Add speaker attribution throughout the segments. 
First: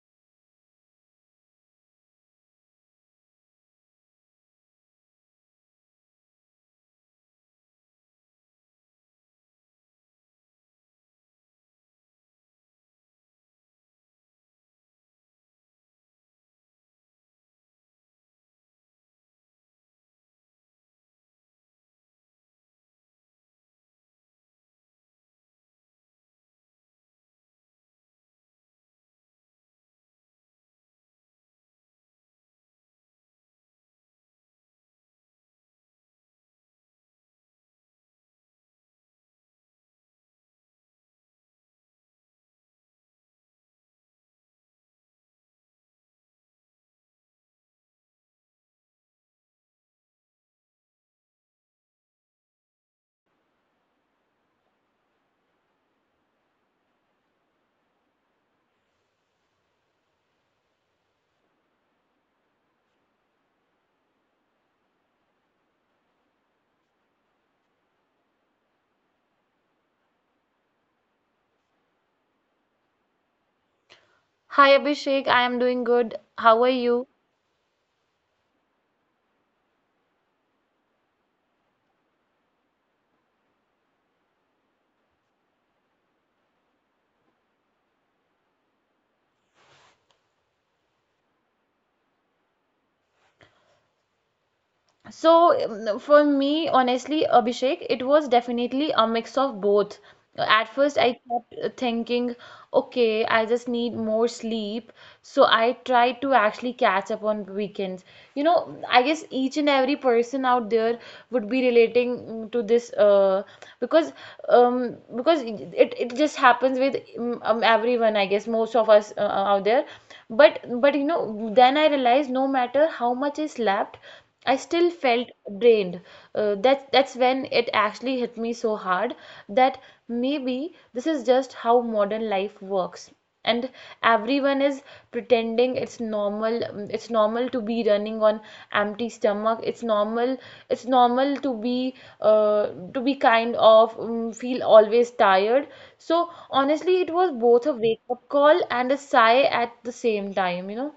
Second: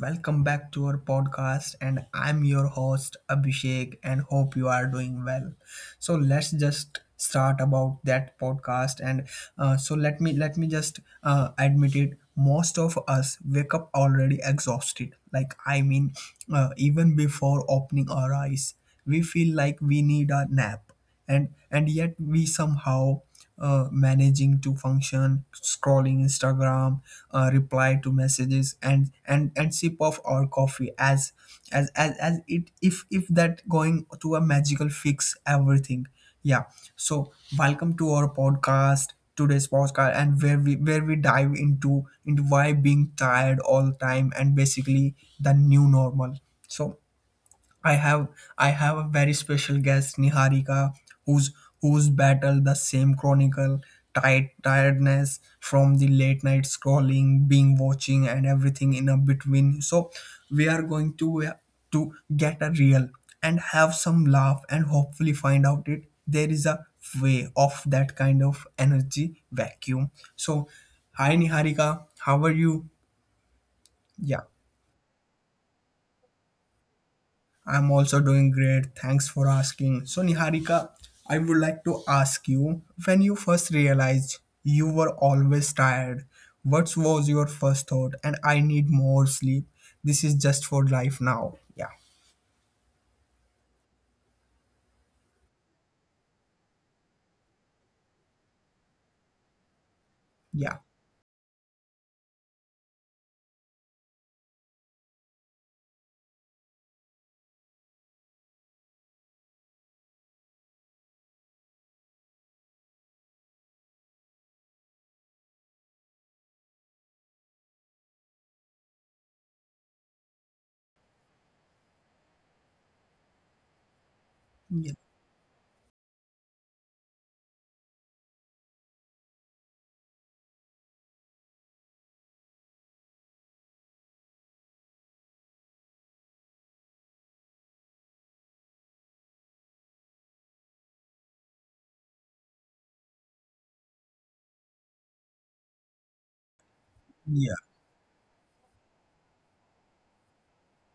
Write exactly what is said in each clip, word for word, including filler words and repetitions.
Speaker 1: welcome back to our podcast, and I'm your host Abhishek, and hope you are doing well. So, let's just start about that podcast, and uh, so let me let me just uh, admit it. Most of us wake up already exhausted. Like I mean, uh, even before opening our eyes, we feel like we need a nap and and yet we somehow uh, managing to function scrolling instagram, uh, reply to messages and and and sip of our coffee as as as, as it if if that going to a magical fix everything yeah so welcome to our podcast, today's podcast, and where we where we dive into into why being tired all the time and basically the new normal. So I have I have a very special guest, Niharika, who's who's battled the same chronicle tired tiredness from the late night scrolling, being watching, and everything in a between. So we are going to uh, to get a real and have some laugh and hopefully find out it there is a way of that kind of energy vacuum. So hi Niharika, how are you? Yeah.
Speaker 2: Hi Abhishek, I am doing good. How are you?
Speaker 1: I'm also doing great. Thanks for asking. So, Niharika, I would like to ask you when you first realized you were always tired, what was your first thought? And I need more sleep. This is just for life now. Yeah.
Speaker 2: So um, for me, honestly, Abhishek, it was definitely a mix of both. At
Speaker 1: Yeah.
Speaker 2: first, I kept uh, thinking, okay, I just need more sleep. So I tried to actually catch up on weekends. You know, I guess each and every person out there would be relating mm, to this uh, because um, because it, it just happens with mm, um, everyone, I guess, most of us uh, out there. But but you know, then I realized no matter how much I slept, I still
Speaker 1: Yeah.
Speaker 2: felt drained. Uh, that that's when it actually hit me so hard that maybe this is just how modern life works. And everyone is pretending it's normal. mm, It's normal to be running on empty stomach. It's normal. It's normal to be uh, to be kind of um, feel always tired. So honestly, it was
Speaker 1: Yeah.
Speaker 2: both a wake up call and a sigh at the same time. You know.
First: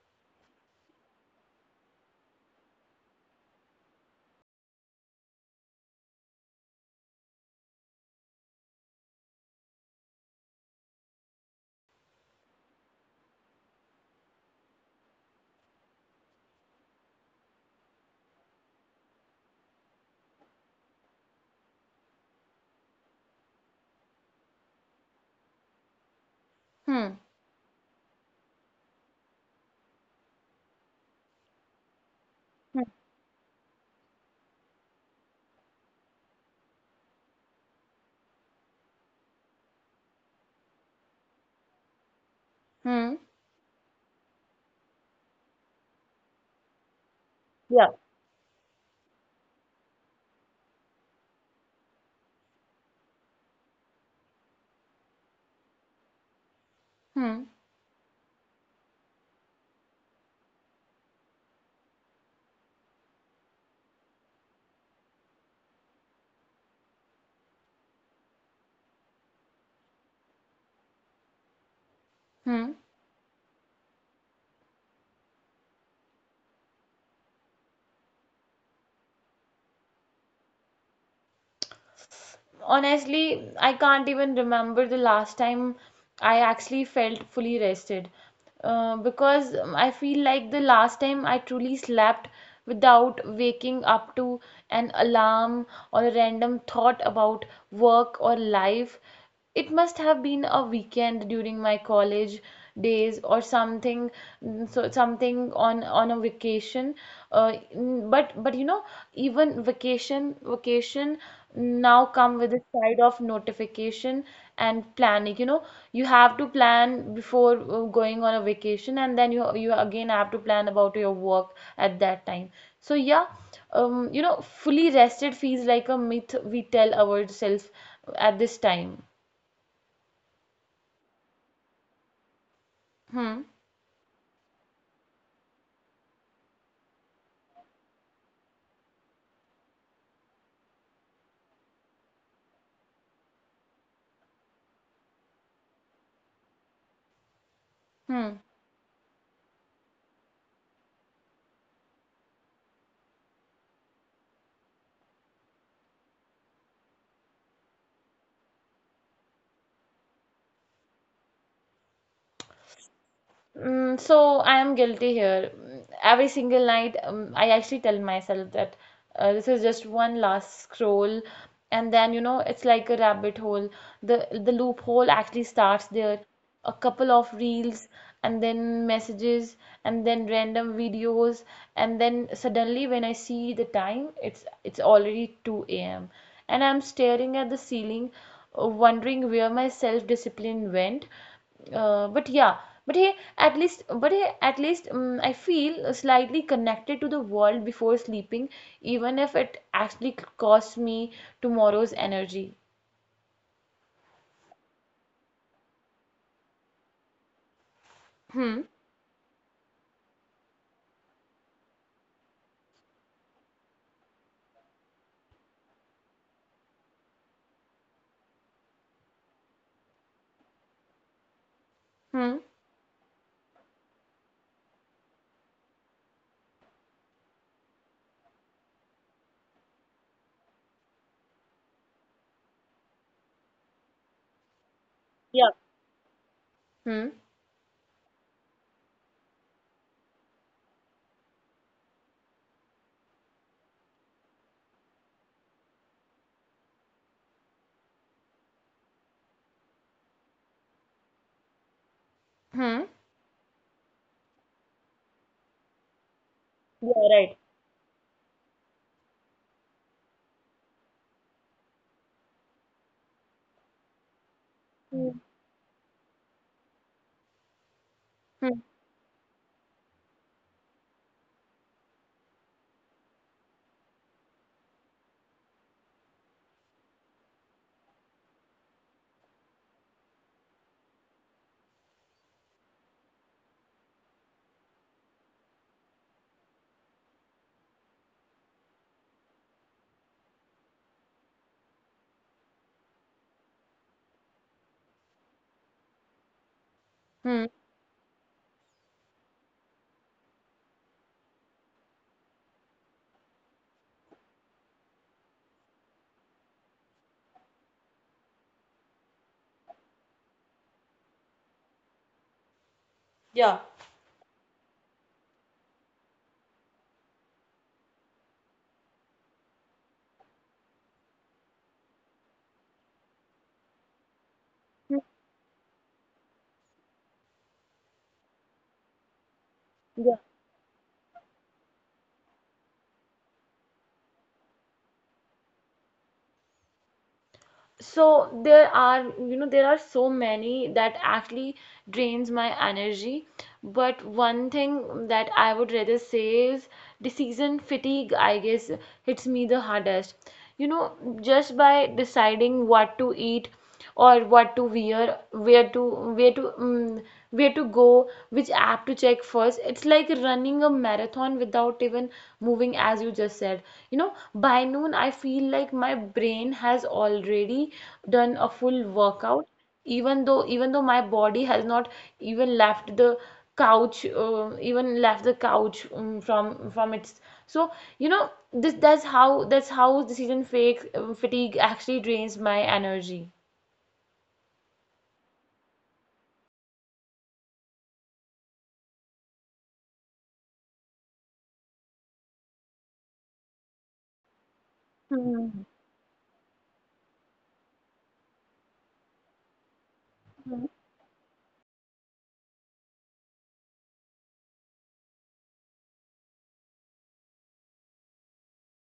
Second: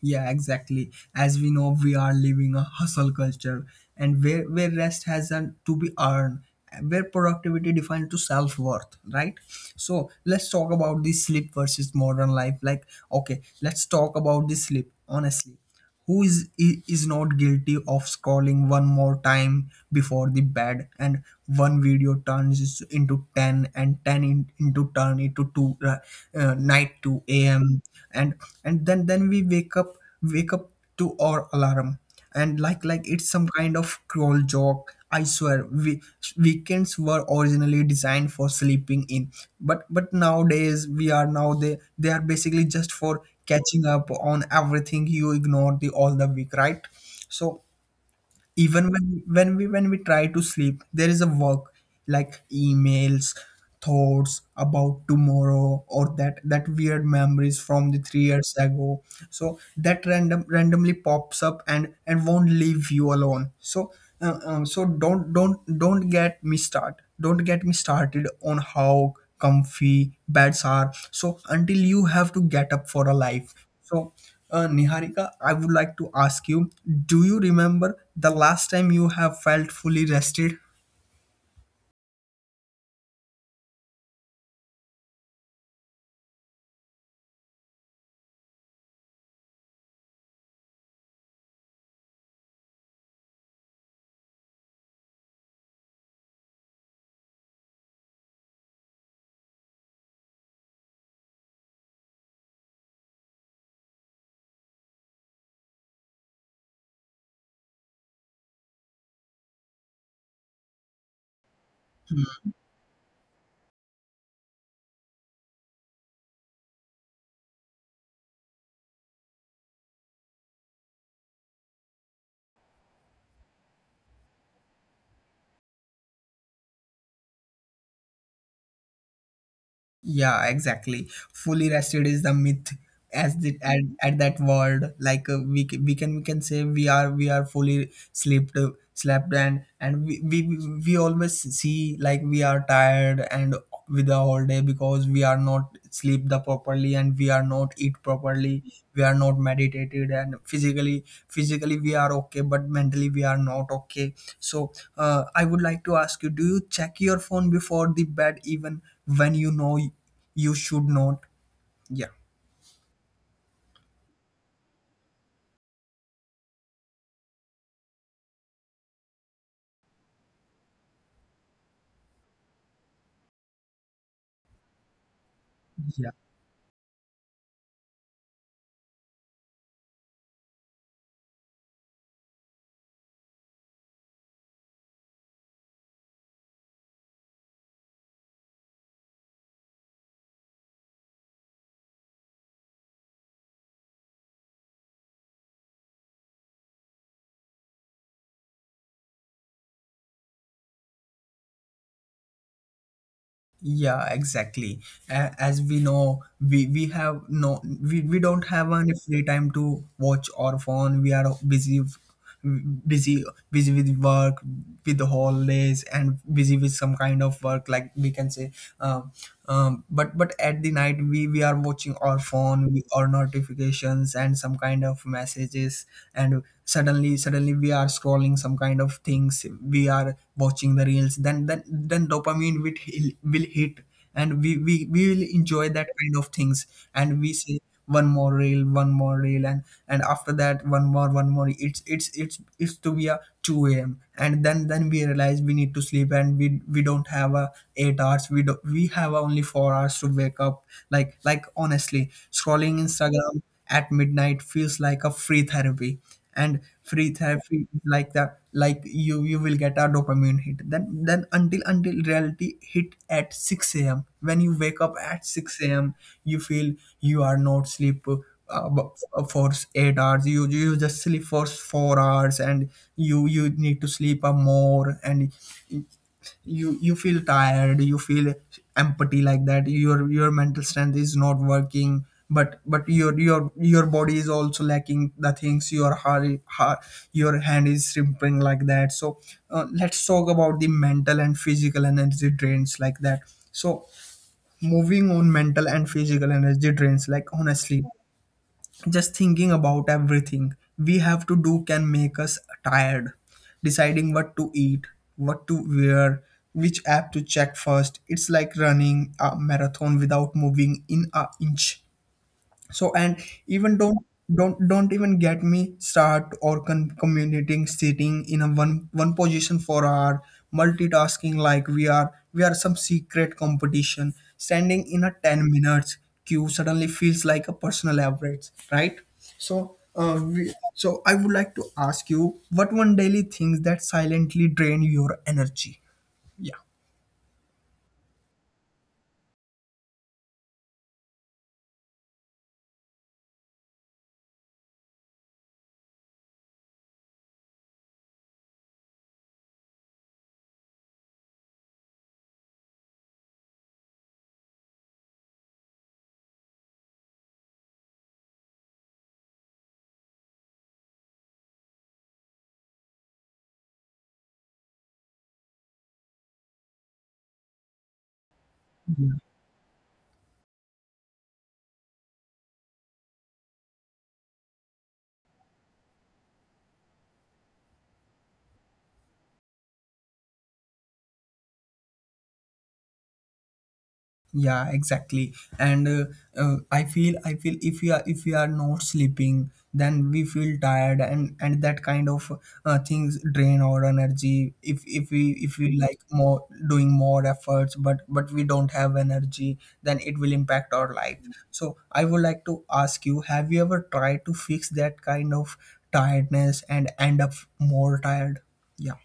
Speaker 1: Yeah, exactly. As we know, we are living a hustle culture, and where where rest has an, to be earned, where productivity defined to self worth, right? So let's talk about the sleep versus modern life. Like, okay, let's talk about the sleep. Honestly, who is, i- is not guilty of scrolling one more time before the bed and one video turns into 10 and 10 in, into turn into two uh, uh, night
Speaker 2: Hmm.
Speaker 1: two a m. and and then then we wake up wake up to our alarm and like
Speaker 2: Hmm.
Speaker 1: like it's some kind of cruel joke. I swear we, weekends were originally designed for sleeping in, but but nowadays we are now they they are basically just for
Speaker 2: Hmm.
Speaker 1: catching up on everything you ignored the all the week, right? So
Speaker 2: Yeah.
Speaker 1: even when when we when we try to sleep there is a work, like emails, thoughts about tomorrow, or that that weird memories
Speaker 2: Hmm.
Speaker 1: from the three years ago. So that random randomly pops up and and won't leave you alone. So uh, uh, so don't don't don't get me start don't get me started on how comfy beds are so until you have to get up
Speaker 2: Hmm.
Speaker 1: for a life. So uh, Niharika, I would like to ask you, do you remember the last time you have felt fully rested?
Speaker 2: Honestly, I can't even remember the last time I actually felt fully rested. Uh, because um, I feel like the last time I truly slept without waking up to an alarm or a random thought about work or life, it must have been a weekend during my college days or something, mm, so something on on a vacation. Uh, mm, but but you know, even vacation vacation now come with a side of notification and planning. You know, you have to plan before uh, going on a vacation, and then you you again have to plan about your work at that time. So yeah, um, you know, fully rested feels like a myth we tell ourselves at this time.
Speaker 1: Yeah, exactly. Fully rested is the myth as
Speaker 2: Hmm.
Speaker 1: the at, at that word, like uh, we ca- we can we can say we are we are fully slept uh, slept and and we, we we always see like we are tired and with the whole day because we are not sleep the properly and we are not eat
Speaker 2: Hmm.
Speaker 1: properly, we are not meditated and physically physically we are okay but mentally we are not okay. So uh, I would like to ask you, do you check your phone before the bed even when you know you should not? Yeah.
Speaker 2: Mm, so I am guilty here. Mm, every single night, um, I actually tell myself that uh, this is just one last scroll, and then you know it's like a rabbit hole. The the loophole actually starts
Speaker 1: Yeah.
Speaker 2: there. A couple of reels, and then messages, and then random videos, and then suddenly when I see the time, it's it's already two a m and I'm staring at the ceiling, uh, wondering where my self-discipline went. Uh, but yeah, but hey, at least, but hey, at least um, I feel slightly connected to the world before sleeping, even if it actually costs me tomorrow's energy.
Speaker 1: Yeah, exactly. A- as we know, we we have no we, we don't
Speaker 2: Hmm.
Speaker 1: have any free time to watch our phone. We are busy f- busy busy with work, with the holidays, and busy with some kind of work, like we can say. um, um but but at the night
Speaker 2: Hmm.
Speaker 1: we we are watching our phone, we, our notifications and some kind of messages. And suddenly suddenly we we are scrolling some kind of things, we are watching the reels. Then then then dopamine will, will hit and we, we we will enjoy that kind of things.
Speaker 2: Hmm.
Speaker 1: And we say one more reel, one more reel, and and after that one more, one more, it's it's it's it's to be a two a.m. And then then we realize we need to sleep and we we don't have a eight hours. We do, we have only four hours to wake up. Like like honestly, scrolling
Speaker 2: Hmm.
Speaker 1: instagram at midnight feels like a free therapy. And
Speaker 2: Yeah,
Speaker 1: free
Speaker 2: right.
Speaker 1: therapy is like the like you you will get a dopamine hit. Then then until until reality hit at six a m when you wake up
Speaker 2: Hmm.
Speaker 1: at six a m, you feel you are not sleep
Speaker 2: Hmm.
Speaker 1: uh, b- for eight hours. You you just sleep for four hours, and you you need to sleep a more. And you you feel tired, you feel empathy like that, your your mental strength is not working. But but your your your body is also lacking the things. Your heart, heart, your hand is shrimping like that. So uh, let's talk about the mental and physical energy drains like that. So moving on mental and physical energy drains, like
Speaker 2: Hmm.
Speaker 1: honestly just thinking about everything we have to do can make us tired. Deciding what to eat, what to wear, which app to check first, it's like running a marathon without moving in a inch. So and
Speaker 2: Yeah.
Speaker 1: even don't don't don't even get me start or con- communicating, sitting in a one one position for our multitasking. Like we are we are some secret competition, standing
Speaker 2: Hmm.
Speaker 1: in a ten minutes queue suddenly feels like a personal average, right? So uh,
Speaker 2: Yeah.
Speaker 1: we, so I would like to ask you, what one daily things that silently drain your energy?
Speaker 2: So there are you know there are so many that actually drains my energy, but one thing that I would rather say is decision fatigue, I guess, hits me the hardest. You know, just by deciding what to eat or what to wear, where to where to Um, where to go, which app to check first. It's like running a marathon without even moving, as you just said. You know, by noon I feel like my brain has already done a full
Speaker 1: Yeah.
Speaker 2: workout, even though even though my body has not even left the couch, uh, even left the couch um, from from its. So you know this that's how that's how decision fake, um, fatigue actually drains my energy.
Speaker 1: Yeah, exactly. And uh, uh, i feel I feel if we are if we are not sleeping, then we feel tired. And and that kind of uh, things drain our energy. If if we if we
Speaker 2: Hmm.
Speaker 1: like more doing more efforts but but we don't have energy, then it will impact
Speaker 2: Hmm.
Speaker 1: our life. So I would like to ask you, have you ever tried to fix that kind of tiredness and end up more tired? Yeah.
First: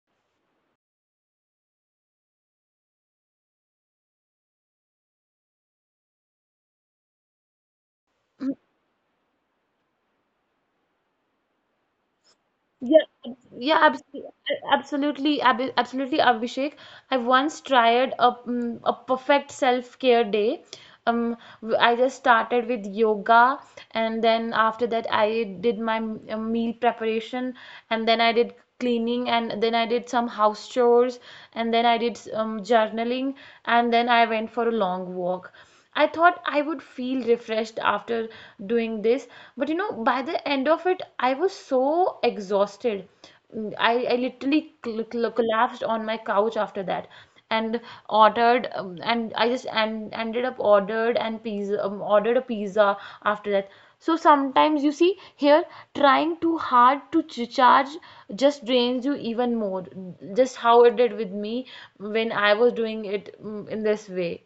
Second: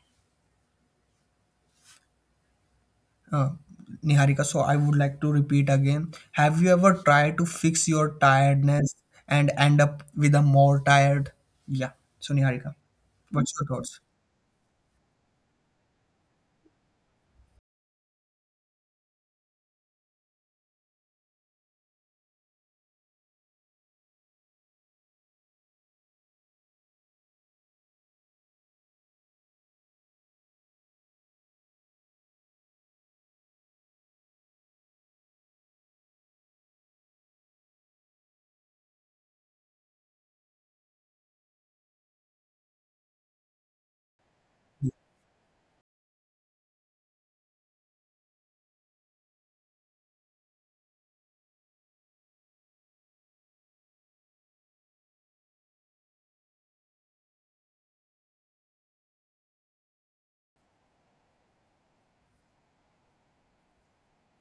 Speaker 1: Uh, Niharika, so I would like to repeat again. Have you ever tried to fix your tiredness and end up with a more tired? Yeah. So, Niharika,
Speaker 2: Yeah, ab-
Speaker 1: what's your
Speaker 2: yeah,
Speaker 1: thoughts?
Speaker 2: absolutely, absolutely, ab- Absolutely, Abhishek. I once tried a mm, a perfect self-care day. Um, w- I just started with yoga, and then after that, I did my m- uh, meal preparation, and then I did cleaning, and then I did some house chores, and then I did um, journaling, and then I went for a long walk. I thought I would feel refreshed after doing this, but you know, by the end of it, I was so exhausted. Mm, I, I literally cl cl collapsed on my couch after that and ordered um, and I just and ended up ordered and pizza um, ordered a pizza after that. So sometimes you see here trying too hard to ch charge just drains you even more. Just how it did with me when I was doing it mm, in this way.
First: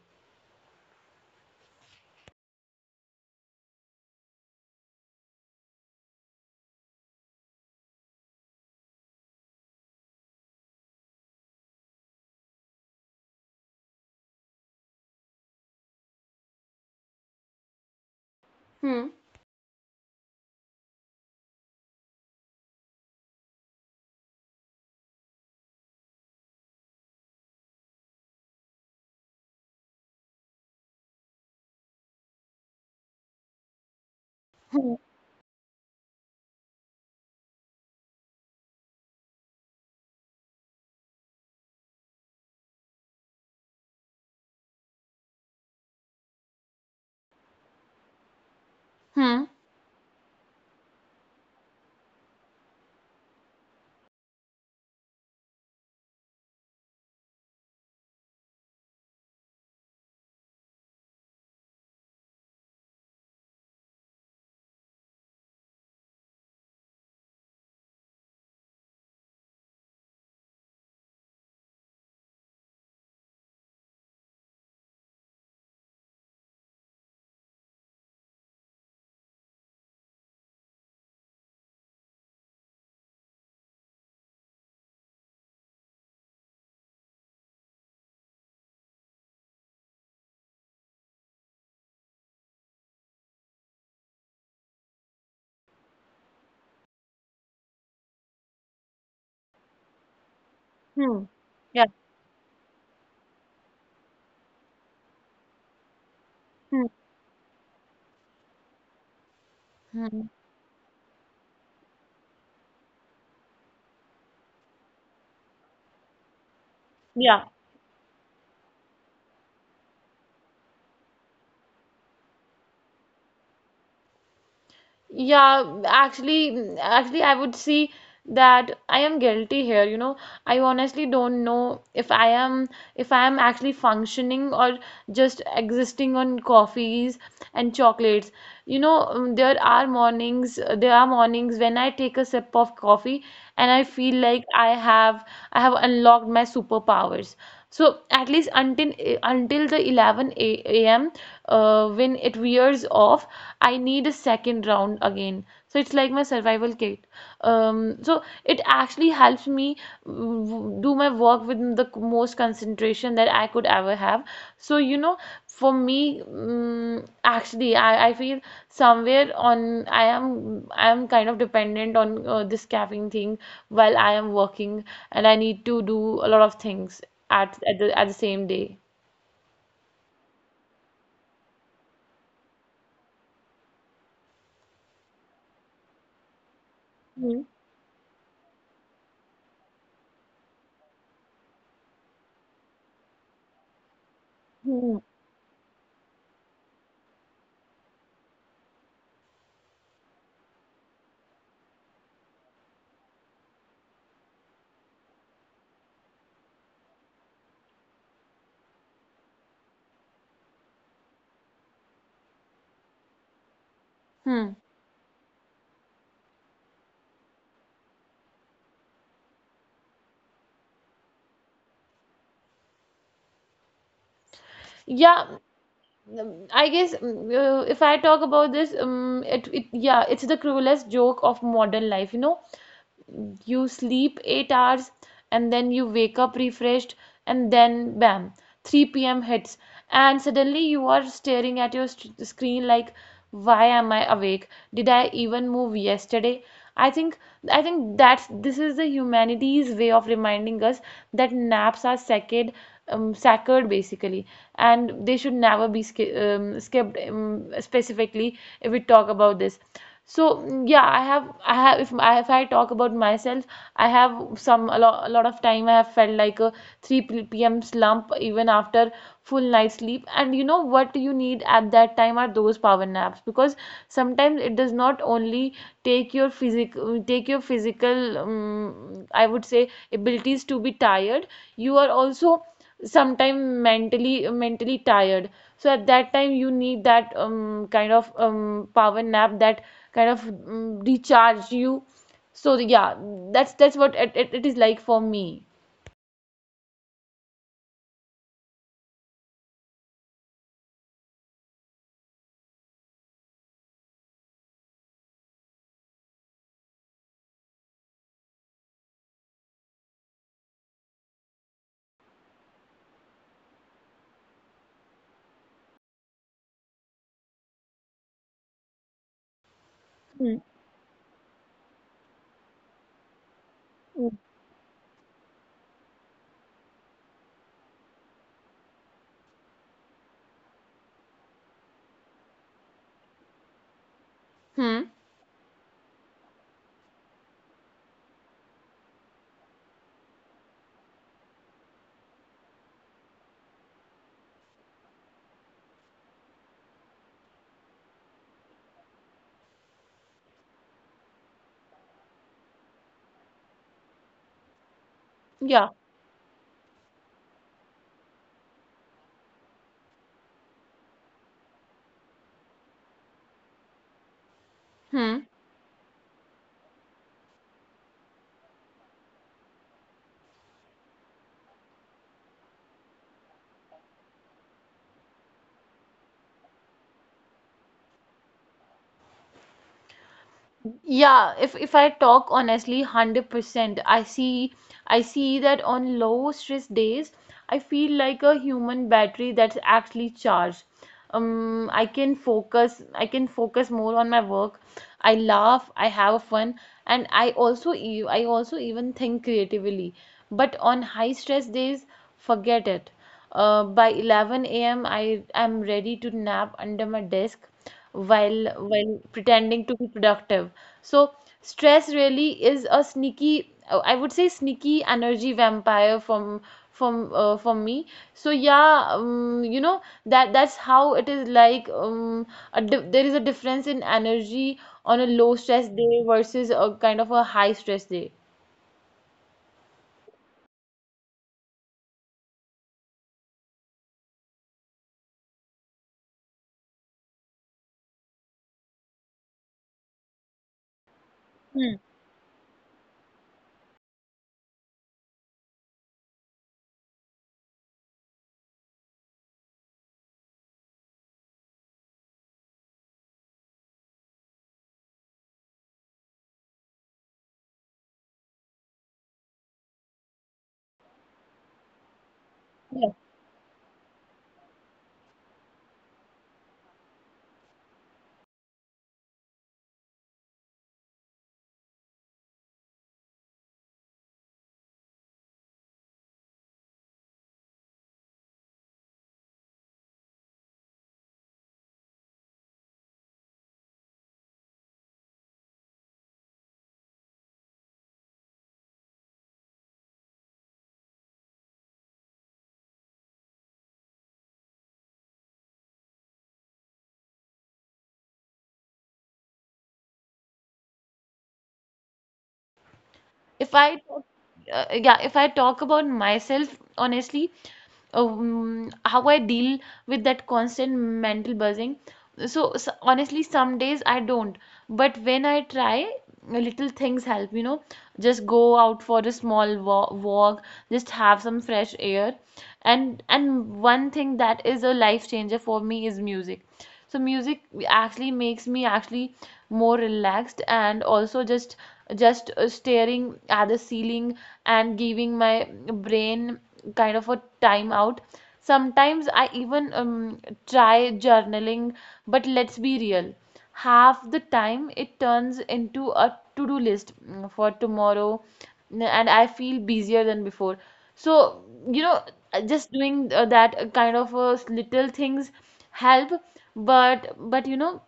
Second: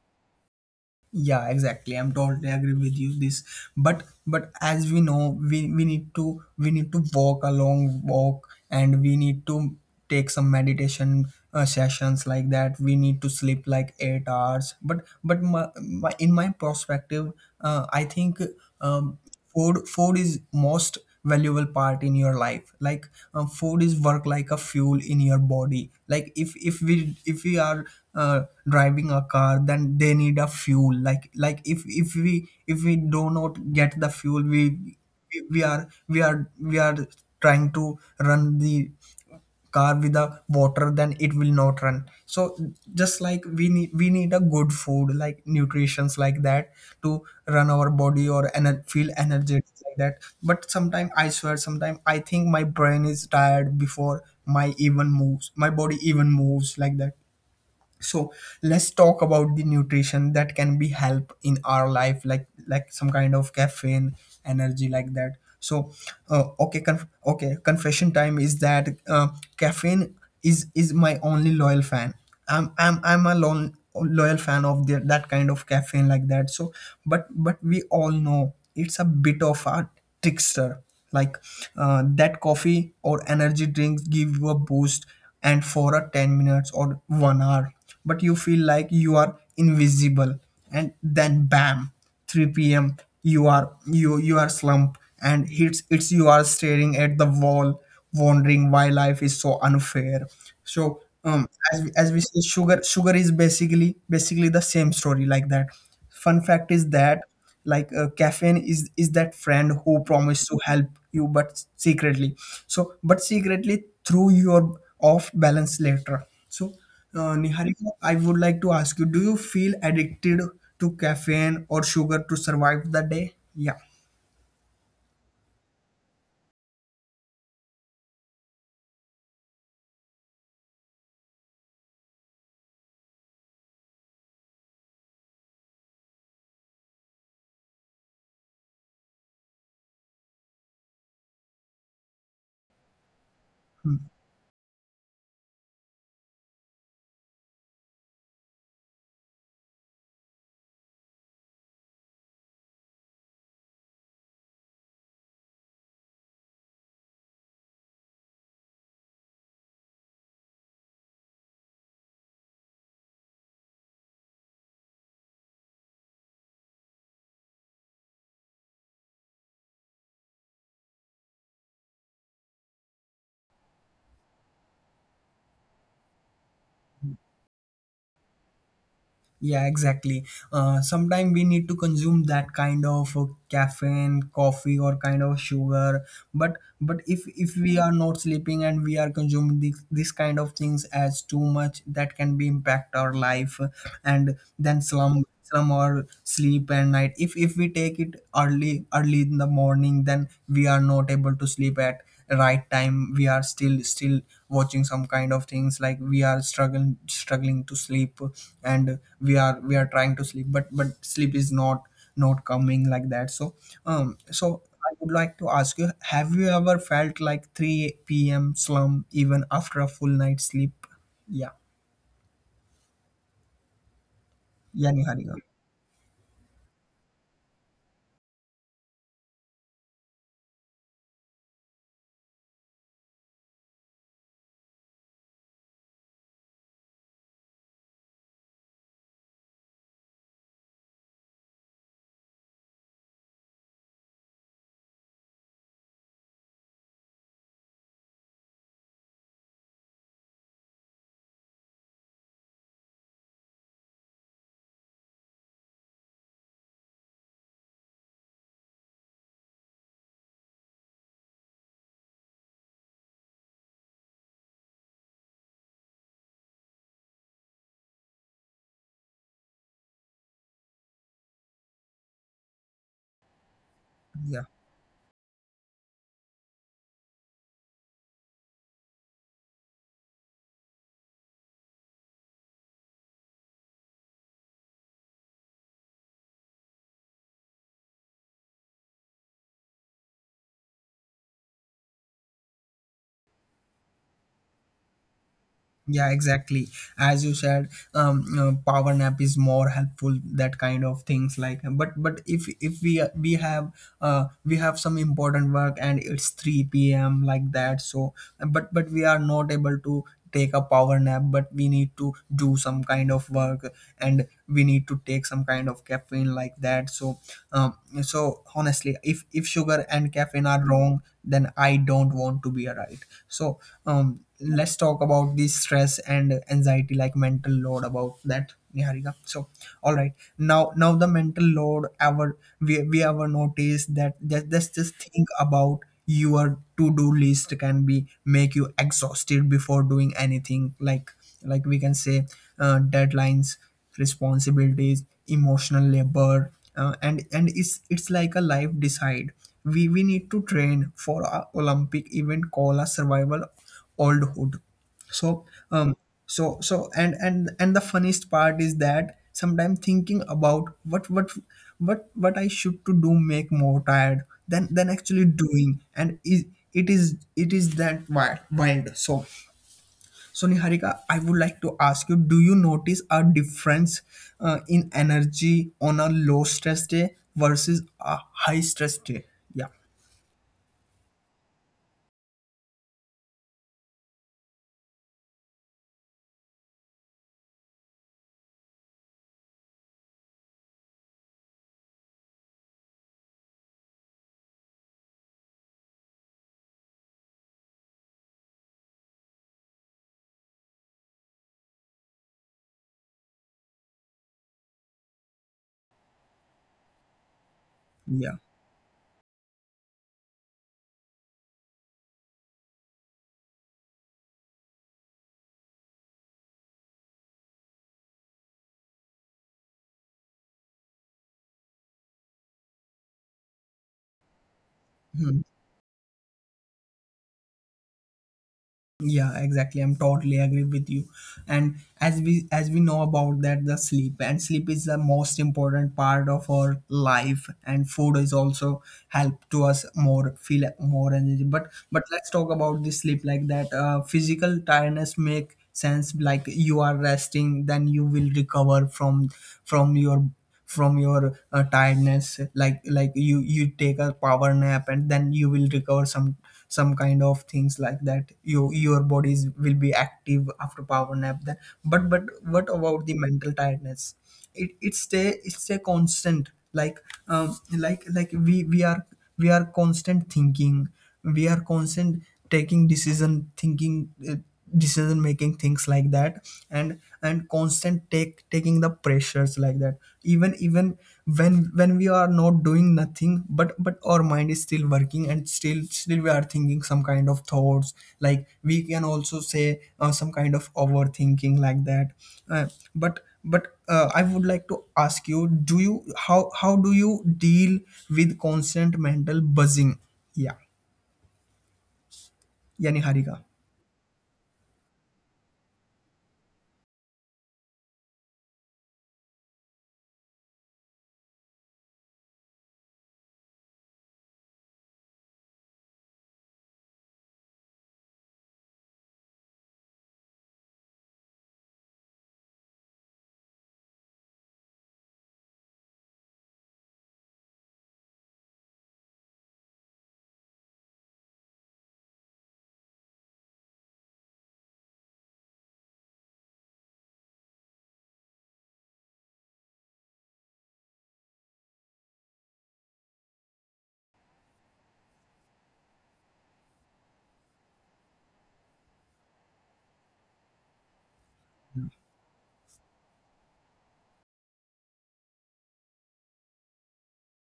Speaker 1: Yeah, exactly. I'm totally agree with you this. But but as we know, we, we need to we need to walk a long walk, and we need to take some meditation uh, sessions like that. We need to sleep like eight hours. But but my, my, in my perspective, uh, I think
Speaker 2: Hmm.
Speaker 1: um, food food is most valuable part in your life. Like uh, food is work like a fuel in your body. Like if if we if we are uh, driving a car, then they need a fuel. Like like if if we if we do not get the fuel, we we are we are we are trying to run the car with the water, then it will not run. So just like we need we need a good food, like nutritions like that, to run our body or ener- feel
Speaker 2: Hmm.
Speaker 1: energetic like that. But sometimes I swear, sometimes I think my brain is tired before my even moves my body even moves like that. So let's talk about the nutrition that can be help in our life, like like some kind of caffeine energy like that. So uh, okay conf- okay, confession time is that uh, caffeine is is my only loyal fan. I'm i'm i'm a lon- loyal fan of the, that kind of caffeine like that. So but but we all know it's a bit of a trickster. Like uh, that coffee or energy drinks give you a boost and for a ten minutes or one hour, but you feel like you are invisible. And then bam, three p m, you are you you are slump and it's it's you are staring at the wall wondering why life is so unfair. So
Speaker 2: Hmm.
Speaker 1: um as
Speaker 2: Yeah.
Speaker 1: we, as we say, sugar sugar is basically basically the same story like that. Fun fact
Speaker 2: Hmm.
Speaker 1: is that, like uh, caffeine is is that friend who
Speaker 2: Hmm.
Speaker 1: promised to help you but secretly, so but secretly through your off balance later. So uh,
Speaker 2: Yeah.
Speaker 1: Niharika, I would like to ask you, do you feel addicted to caffeine or sugar to survive the day? Yeah.
Speaker 2: Yeah, actually, mm, actually, I would see that I am guilty here. You know, I honestly don't know if I am if I am actually functioning or just existing on coffees and chocolates. You know, um, there are mornings, there are mornings when I take a sip of coffee and I
Speaker 1: Hmm.
Speaker 2: feel like I have I have unlocked my superpowers. So at least until until the eleven a m uh, when it wears off, I need a second round again. So it's like my survival kit. Um, so it actually helps me w- do my work with the most concentration that I could ever have. So you know, for me mm, actually I, I feel somewhere on I am I am kind of dependent on uh, this caffeine thing while I am working and I need to do a lot of things at at the, at the same day.
Speaker 1: Yeah, exactly. Uh, Sometimes we need to consume that kind of uh, caffeine, coffee, or kind of sugar. But but if if we are not sleeping and we are consuming this, this kind of things as too much, that can be impact our life, and then
Speaker 2: Hmm.
Speaker 1: slum slum or sleep at night. If if we take it early early in the morning, then we are not able to sleep at right time. We are still still watching some kind of things like we are struggling struggling to sleep, and we are we are trying to sleep but but sleep is not not coming like that. so um
Speaker 2: Hmm.
Speaker 1: so I would like to ask you, have you ever felt like three p m slump even after a full night sleep? Yeah. Yeah,
Speaker 2: Yeah,
Speaker 1: niharika.
Speaker 2: mm, I guess mm, uh, if I talk about this, um, it, it, yeah, it's the cruelest joke of modern life, you know. You sleep eight hours and then you wake up refreshed, and then bam, three p m hits and suddenly you are staring at your st- screen like why am I awake? Did I even move yesterday? I think I think that's this is the humanity's way of reminding us that naps are sacred, um, sacred basically, and they should never be sk- um, skipped, um, specifically if we talk about this. So mm, yeah I have I have if, I- if I talk about myself, I have some a lot, a lot of time I have felt like a three p.m slump even after full night sleep, and you know what you need at that time are those power naps, because sometimes
Speaker 1: Yeah.
Speaker 2: it does not only take your physical take your physical um, I would say abilities to be tired. You are also sometime mentally mentally tired, so at that time you need that um, kind of um, power nap that kind of um, recharge you. So yeah, that's that's what it, it, it is like for me.
Speaker 1: Yeah, exactly. As you said, um, uh, power nap is more helpful. That kind of things like, but but if if we we have uh we have some important work and it's three p m like that. So, but but we are not able to take a power nap. But we need to do some kind of work, and we need to take some kind of caffeine like that. So, um, so honestly, if if sugar and
Speaker 2: Mm,
Speaker 1: caffeine are wrong, then I don't want to be right. So,
Speaker 2: mm.
Speaker 1: um let's talk about the stress and anxiety like mental load about that, niharika. So all right, now now the mental load, ever we, we ever notice that? just, just
Speaker 2: Hmm.
Speaker 1: just think about your to-do list can be make you exhausted before doing anything, like like we can say uh, deadlines, responsibilities, emotional labor, uh, and and it's it's like a life decide. We we need to train for a olympic event called a survival old hood. so
Speaker 2: Yeah.
Speaker 1: um so so and and and the funniest part is that sometimes thinking about what what what what I should to do make more tired than than
Speaker 2: Hmm.
Speaker 1: actually doing and is it is it is that wild wild. So, so niharika, I would like to ask you, do you notice a difference uh, in energy on a low stress day versus a high stress day? Yeah.
Speaker 2: Yeah, if if I talk honestly, one hundred percent, I see I see that on low stress days, I feel like a human battery that's actually charged. Um, I can focus, I can focus more on my work. I laugh, I have fun, and I also e- I also even think creatively. But on high stress days, forget it. Uh, by eleven a m, I am ready to nap under my desk
Speaker 1: Yeah.
Speaker 2: while while pretending to be productive. So stress really is a sneaky, uh, I would say sneaky energy vampire from from uh, from me. So yeah, um, you know, that that's how it is like. Um, a di There is a difference in energy on a low
Speaker 1: Hmm.
Speaker 2: stress day versus a kind of a high stress day.
Speaker 1: Yeah, exactly. I'm totally agree with you. And as we as we know about that, the sleep and sleep is the most important part of our life, and food is also help to us more feel more energy.
Speaker 2: Hmm.
Speaker 1: But but let's talk about the sleep like that. Uh, physical tiredness make sense like you are resting, then you will recover from from your from your uh, tiredness, like like you you take a power nap and then you will recover some some kind of things like that. You your bodies will be active after power nap then, but but what about the mental tiredness? It it's a it's a constant. Like, um like like we we are we are constant thinking, we are constant taking decision thinking, uh, decision making things like that, and and constant take taking the pressures like that. Even even when when we are not doing nothing, but but our mind is still working and still still we are thinking some kind of thoughts, like we can also say uh, some kind of overthinking like that. Uh, but but uh, I would like to ask you, do you how how do you deal with constant mental buzzing? Yeah. Yani
Speaker 2: If I
Speaker 1: harika.
Speaker 2: talk, uh, yeah, if I talk about myself, honestly, um, how I deal with that constant mental buzzing. So, s honestly, some days I don't, but when I try, little things help, you know. Just go out for a small wa walk, just have some fresh air. And and one thing that is a life changer for me is music. So music actually makes me actually more relaxed, and also just just uh, staring at the ceiling and giving my brain kind of a time out. Sometimes I even um, try journaling, but let's be real, half the time it turns into a to-do list mm, for tomorrow, and I feel busier than before. So, you know, uh, just doing uh, that uh, kind of uh, little things help, but but you know,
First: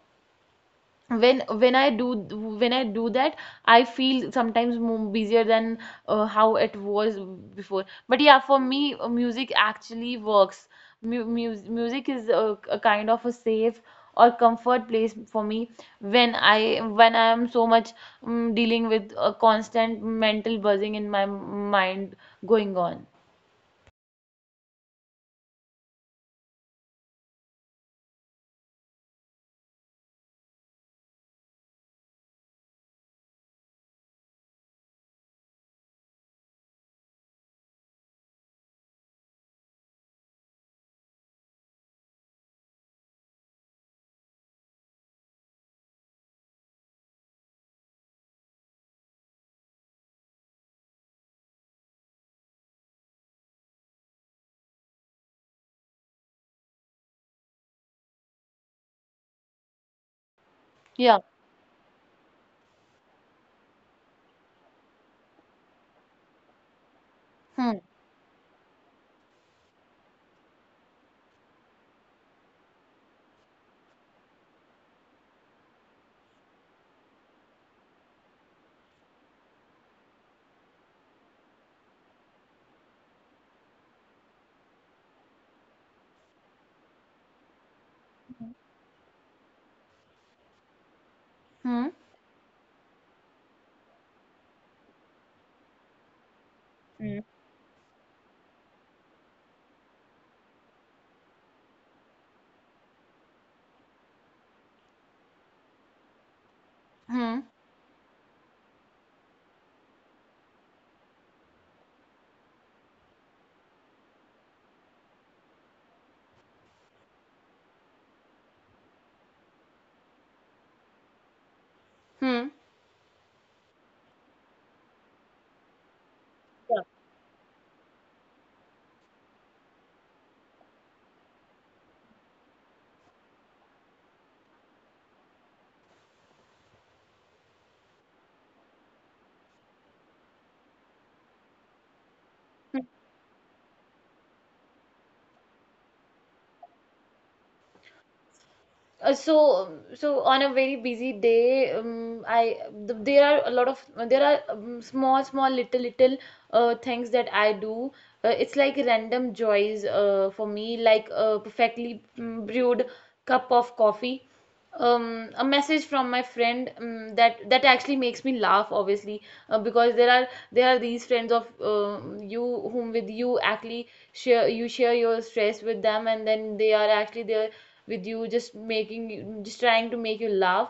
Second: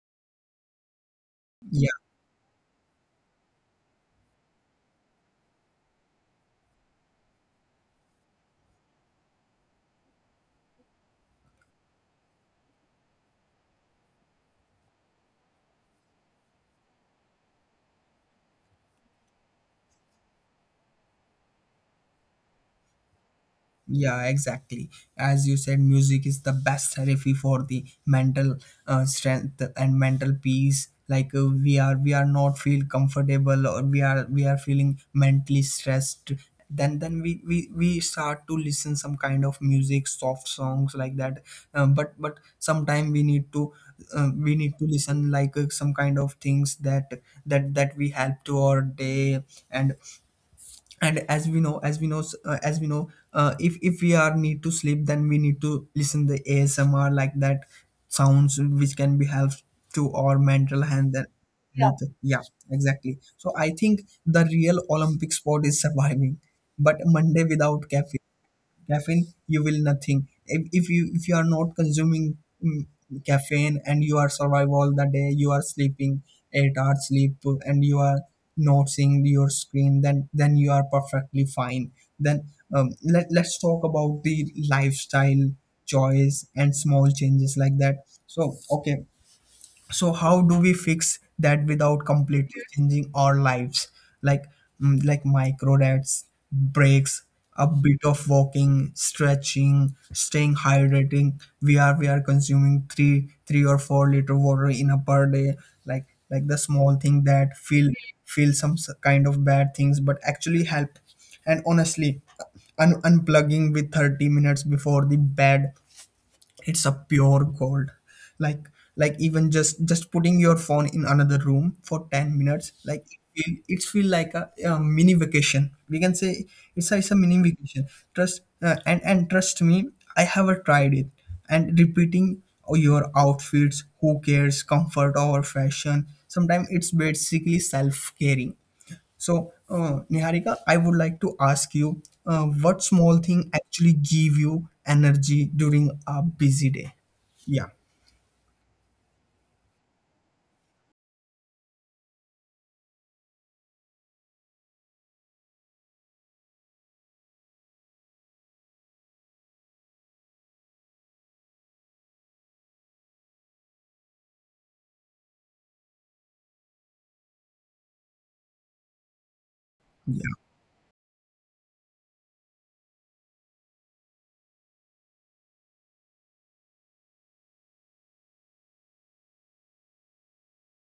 Speaker 2: when when I do when i do that, I feel sometimes more busier than uh, how it was before. But yeah, for me, uh, music actually works. Mu mus- music is a, a kind of a safe or comfort place for me when i when I am so much um, dealing with a constant mental buzzing in my mind going on.
Speaker 1: Yeah, exactly. As you said, music is the best therapy for the mental uh, strength and mental peace. Like uh, we are, we are not feel comfortable, or we are, we are feeling mentally stressed. Then, then we, we, we start to listen some kind of music, soft songs like that. Um, but, but sometime we need to, uh, we need to listen like uh, some kind of things that, that, that we help to our day, and and as we know as we know uh, as we know uh, if if we are need to sleep, then we need to listen the asmr like that sounds which can be help to our mental
Speaker 2: Yeah.
Speaker 1: health. And Yeah. Yeah, exactly. So I think the real olympic sport is surviving but monday
Speaker 2: Hmm.
Speaker 1: without caffeine. Caffeine, you will nothing. If, if you if you are not consuming mm, caffeine and you are survive all the day, you are sleeping eight hours sleep, and you are not seeing your screen, then then you are perfectly fine. Then um, let, let's talk about the lifestyle choice and small changes like that. So okay, so how do
Speaker 2: Hmm.
Speaker 1: we fix that without completely changing our lives? Like mm, like micro
Speaker 2: Mm.
Speaker 1: diets, breaks, a bit of walking, stretching, staying hydrating. We are we are consuming three three or four liter water in a per day. like
Speaker 2: Hmm.
Speaker 1: like the small thing that feel feel some s- kind of bad things but actually help. And honestly, un- unplugging with thirty minutes before the bed, it's a pure gold. like like even just just putting your phone in another room for ten minutes,
Speaker 2: Hmm.
Speaker 1: like it feel, it's feel like a, a mini vacation, we can say. It's a, it's a mini vacation. Trust uh, and and trust me, I have uh, tried it. And repeating your outfits, who cares? Comfort over fashion sometimes. It's basically self-caring. So, uh, Niharika, I would like to ask you, uh, what small thing actually give you energy during a busy day? Yeah,
Speaker 2: Uh, so, so on a very busy day, um, I th there are a lot of there are um, small, small, little, little uh, things that I do. Uh, it's like random joys uh, for me, like a perfectly mm, brewed cup of coffee, um, a message from my friend um, that that actually makes me laugh obviously uh, because there
Speaker 1: yeah,
Speaker 2: are there are these friends of uh you whom with you actually share, you share your stress with them, and then they are actually there with you just making you, just trying to make you laugh.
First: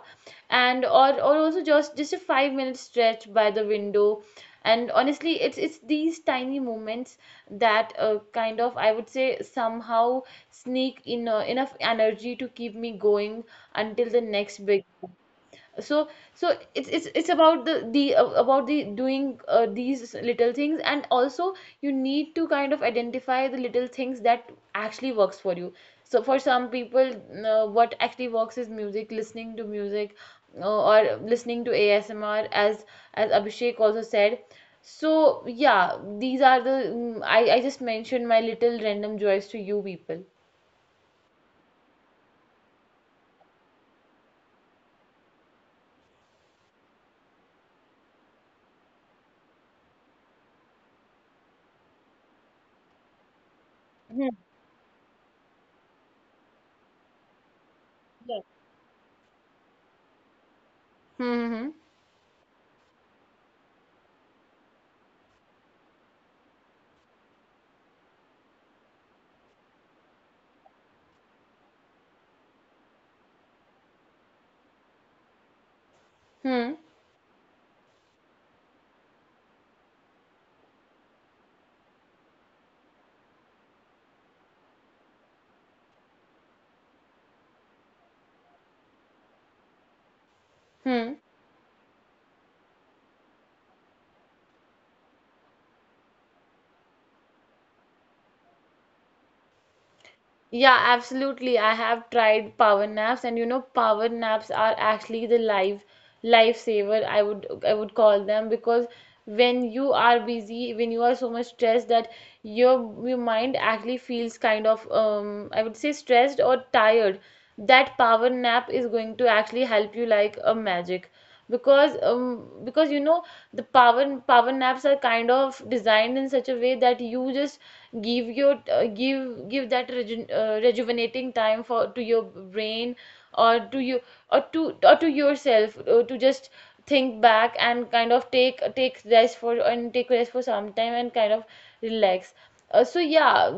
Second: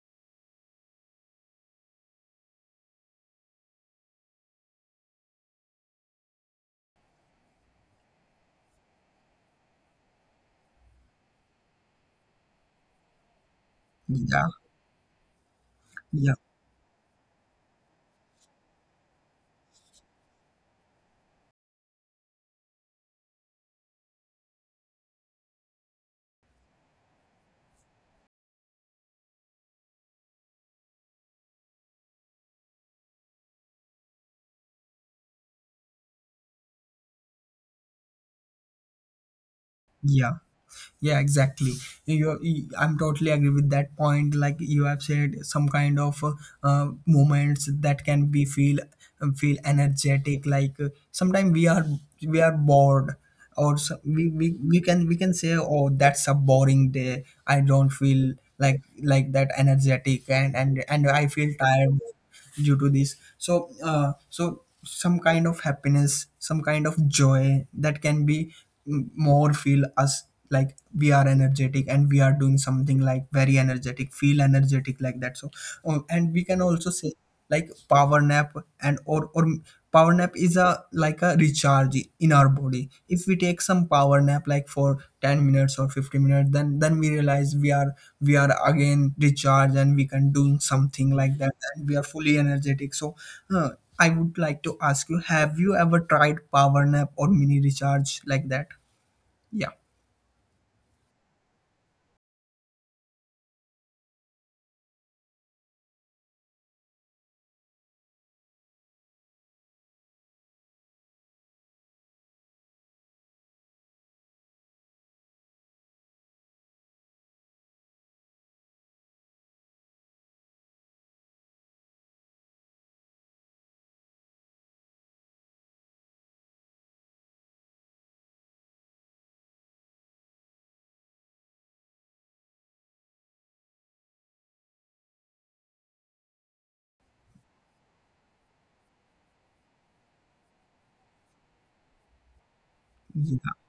Speaker 2: And or or also just just a five minute stretch by the window. And honestly, it's it's these tiny moments that uh, kind of, I would say, somehow sneak in uh, enough energy to keep me going until the
Speaker 1: yeah,
Speaker 2: next big. so
Speaker 1: yeah,
Speaker 2: so it's it's it's about the the uh, about the doing uh, these little things. And also you need to kind of identify the little things that actually works for you. So for some people, uh, what actually works is music, listening to music, uh, or listening to A S M R, as as Abhishek also said. So yeah, these are the mm, I I just mentioned my little random joys to you people.
Speaker 1: yeah. Yeah, exactly. You, I'm totally agree with that point. Like you have said, some kind of uh, uh, moments that can be feel feel energetic. Like uh, sometimes we are we are bored, or so, we, we we can we can say, oh, that's a boring day. I don't feel like like that energetic, and and and I feel
Speaker 2: Hmm.
Speaker 1: tired due to this. So uh, so some kind of happiness, some kind of joy that can be m- more feel us like we are energetic and we are doing something like very energetic, feel energetic, like that. So um, and we
Speaker 2: Hmm.
Speaker 1: can
Speaker 2: Hmm.
Speaker 1: also say like power nap and or or power nap is a like a recharge in our body. If we take some power nap like for ten minutes or fifteen minutes, then then we realize we are we are again recharged, and we can do something
Speaker 2: Hmm.
Speaker 1: like that, and we are fully energetic. So uh, I would like to ask you, have you ever tried power nap or mini recharge like that? Yeah.
Speaker 2: Yeah, absolutely. I have tried power naps, and you know, power naps are actually the life, lifesaver, I would, I would call them, because when you are busy, when you are so much stressed that your your mind actually feels kind of, um, I would say, stressed or tired, that power nap is going to actually help you like a magic. Because um, because you know, the power power naps are kind of designed in such a way that you just give your uh, give give that reju- uh, rejuvenating time for, to your brain, or to you, or to or to yourself, uh, to just think back and kind of take take rest for, and take rest for some time, and kind of relax. Uh, so yeah,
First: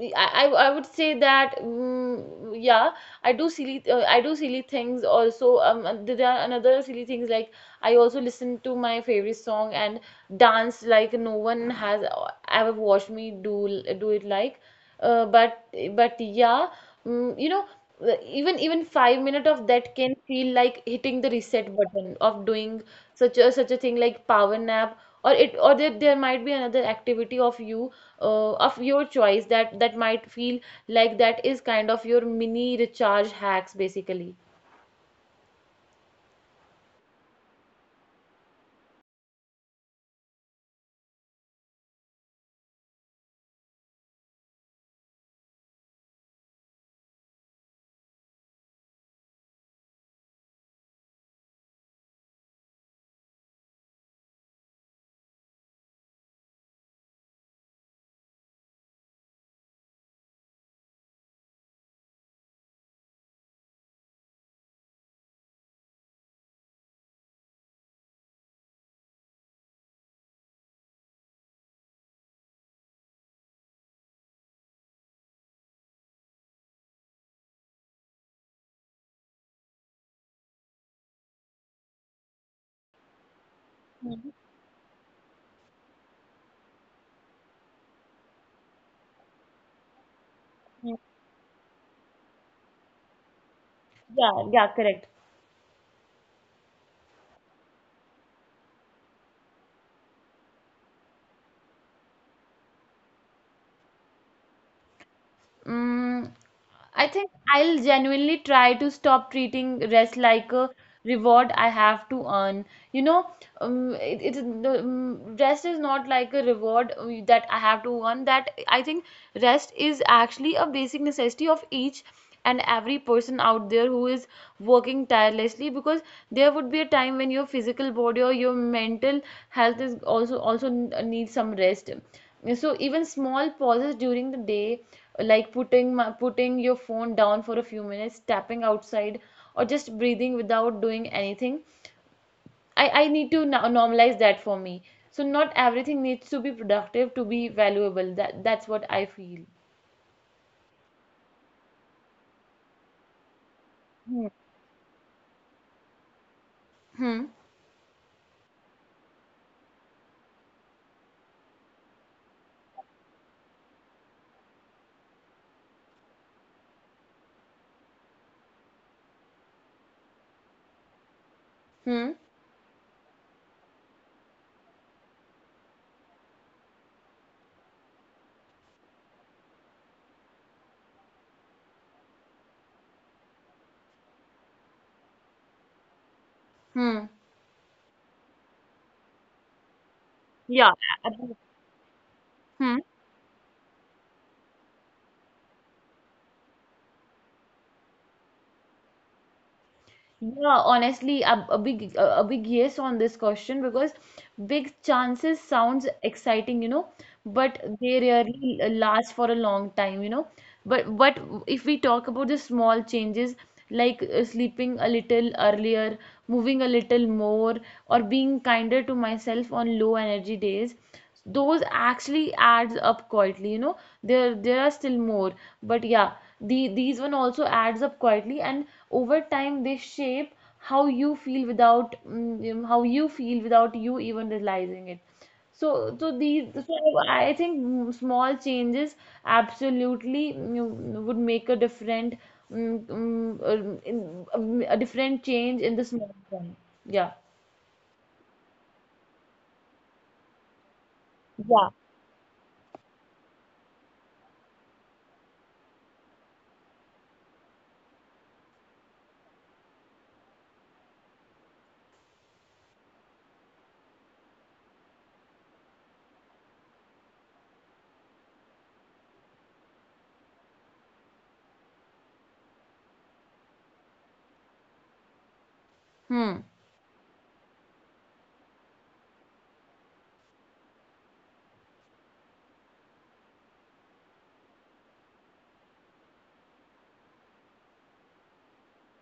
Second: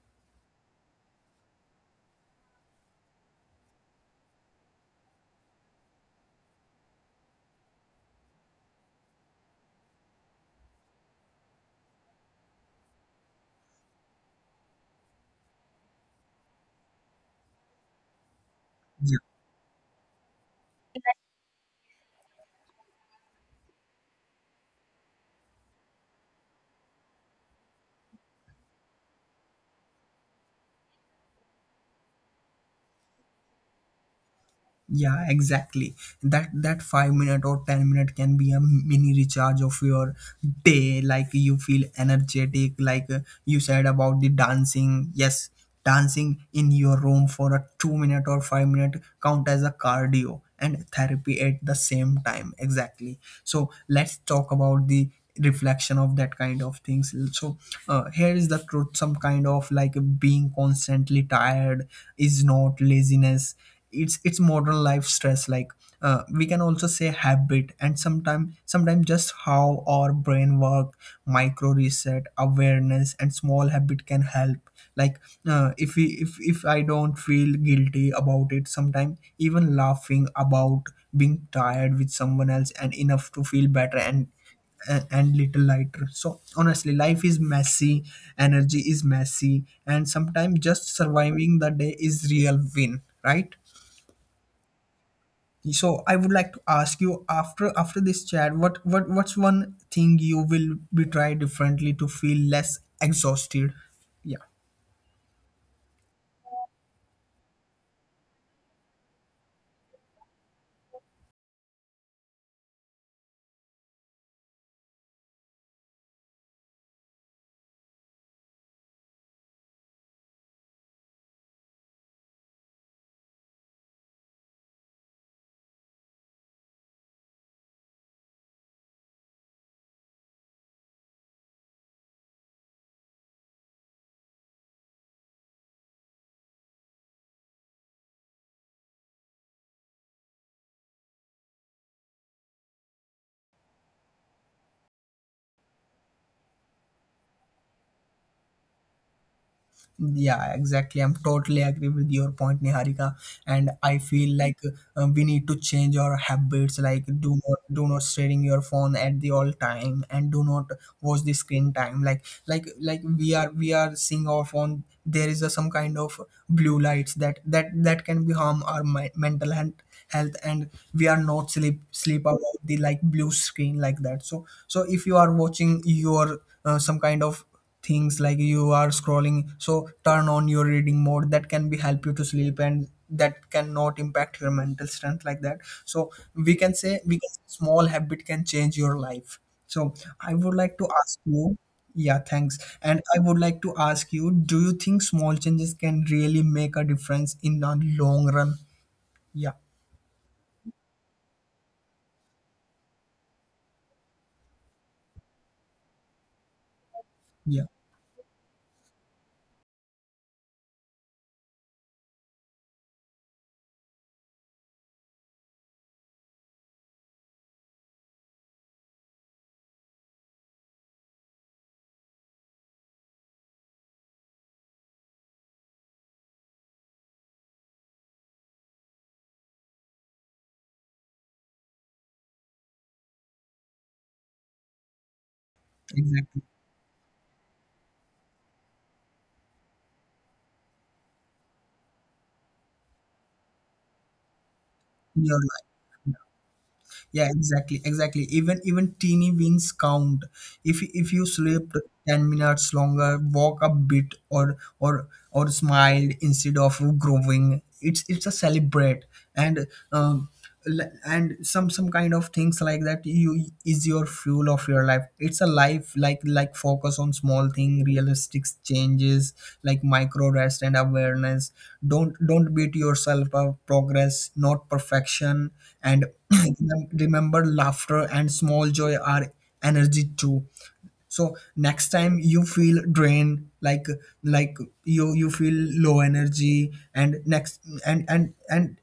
Speaker 2: I, I I would say that, mm, yeah, I do silly, uh, I do silly things also. Um and there are another silly things, like I also listen to my favorite song and dance like no one has uh, ever watched me do do it, like, uh, but but yeah. Mm, you know, uh, even even
Speaker 1: Yeah.
Speaker 2: five minutes of that can feel like hitting the reset button of doing such a such a thing like power nap. Or it, or there, there might be another activity of you, uh, of your choice, that that might feel like that is kind of your mini recharge hacks basically.
Speaker 1: Yeah, exactly. That that five minute or ten minute can be a mini recharge of your day. Like you feel energetic, like uh, you said about the dancing. Yes, dancing in your room for a two minute or five minute count as a cardio and therapy at the same time. Exactly. So let's talk about the reflection of that kind of things. So uh, here is the truth. Some kind of like being constantly tired is not laziness. It's it's modern life stress. Like uh, we can also say habit, and sometimes sometimes just how our brain work. Micro reset, awareness, and small habit can help. Like uh, if we if if I don't feel guilty about it, sometimes even laughing about being tired with someone else and enough to feel better, and
Speaker 2: Mhm.
Speaker 1: and, and little lighter. So honestly, life is messy, energy is messy, and sometimes just surviving the day is real win, right?
Speaker 2: Yeah, yeah, correct.
Speaker 1: So I would like to ask you, after after this chat, what what what's one thing you will be try differently to feel less exhausted? Yeah.
Speaker 2: mm, I think I'll genuinely try to stop treating rest like a reward I have to earn. You know, um, it, it's the, um, rest is not like a reward uh, that I have to earn. That I think rest is actually a basic necessity of each and every person out there who is working tirelessly, because there would be a time when your physical body or your mental health is also also needs some rest. So even small pauses during the day, like putting putting your phone down for a few minutes, stepping outside, or just breathing without doing anything. I, I need to no- normalize that for me. So not everything needs to be productive to be valuable. That that's what I feel.
Speaker 1: Yeah, exactly. I'm totally agree with your point, Niharika. And I feel like uh, we need to change our habits. Like,
Speaker 2: Hmm.
Speaker 1: do not do not staring your phone at the all time, and do not watch the screen time. Like, like, like we are we are seeing our phone. There is a, some kind of blue lights that that that can be harm our mi- mental health health, and we are not sleep
Speaker 2: Hmm.
Speaker 1: sleep about the like blue screen like that. So so if you are watching your uh, some kind of things like you are scrolling, so turn on your reading mode. That can be help you to sleep, and that cannot impact your mental strength like that. So we can say
Speaker 2: Hmm.
Speaker 1: we can, small habit can change your life. So I would
Speaker 2: Yeah.
Speaker 1: like to ask
Speaker 2: ab-
Speaker 1: you. Yeah, thanks.
Speaker 2: Hmm.
Speaker 1: And I would like to ask you, do you think small changes can really make a difference in the long run? Yeah.
Speaker 2: Yeah, honestly, a, a big a, a big yes on this question, because big chances sounds exciting, you know, but
Speaker 1: Yeah,
Speaker 2: they rarely last for a long time, you know. But but if we talk about the small changes, like uh, sleeping a little earlier, moving a little more, or being kinder to myself on low energy days, those actually adds up quietly, you know. There there are still more, but yeah. The, these one also adds up quietly, and over time they shape how you feel without, mm, how you feel without you even realizing it. So, so these,
Speaker 1: exactly.
Speaker 2: so I think, mm, small changes absolutely mm, would make a different, mm, mm, uh, in- um, a different
Speaker 1: In your
Speaker 2: change in the small
Speaker 1: life.
Speaker 2: one. Yeah.
Speaker 1: Yeah, exactly, exactly. Even even teeny wins count. if if you
Speaker 2: Yeah.
Speaker 1: slept ten minutes longer, walk a bit, or or or smiled instead of growing, it's it's a celebrate. And um l- and some some kind of things like that, you is your fuel of your life. It's a life like like focus on small thing, realistic changes, like micro rest and awareness. Don't don't beat yourself up. Progress not perfection. And
Speaker 2: Hmm.
Speaker 1: remember, laughter and small joy are energy too. So next time you feel drained, like like you you feel low energy, and next and and and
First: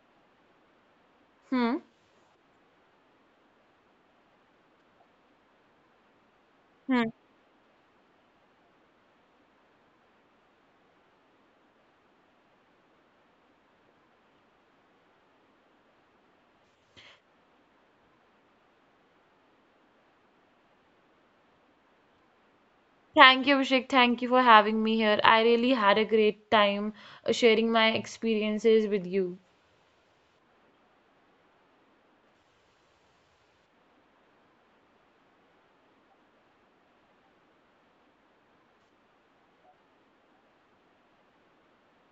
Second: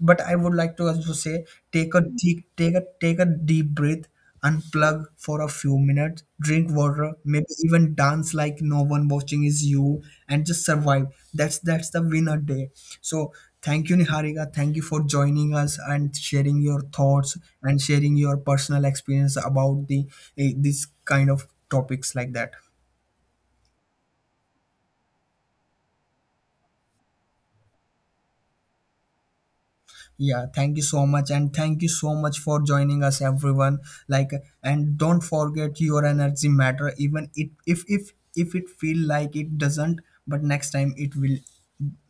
Speaker 1: but I would like to also say,
Speaker 2: Hmm.
Speaker 1: take a deep take a take a deep breath, unplug for a few minutes, drink water,
Speaker 2: Hmm.
Speaker 1: maybe even dance like no one watching is you. And just survive. that's that's the winner day. So thank you, niharika. Thank you for joining us and sharing your thoughts and sharing your personal experience about the eh, this kind of topics like that.
Speaker 2: Thank you, Abhishek. Thank you for having me here. I really had a great time uh, sharing my experiences with you.
Speaker 1: Yeah, thank you so much. And thank you so much for joining us, everyone. Like, and don't forget your energy matter, even it if if if it feel like it doesn't, but next time it will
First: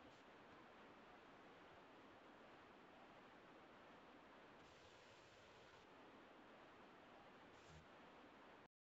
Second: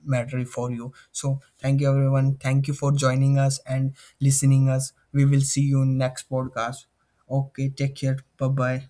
Speaker 1: matter for you. So thank you, everyone. Thank you for joining us and listening us. We will see you in next podcast. Okay, take care. Bye bye.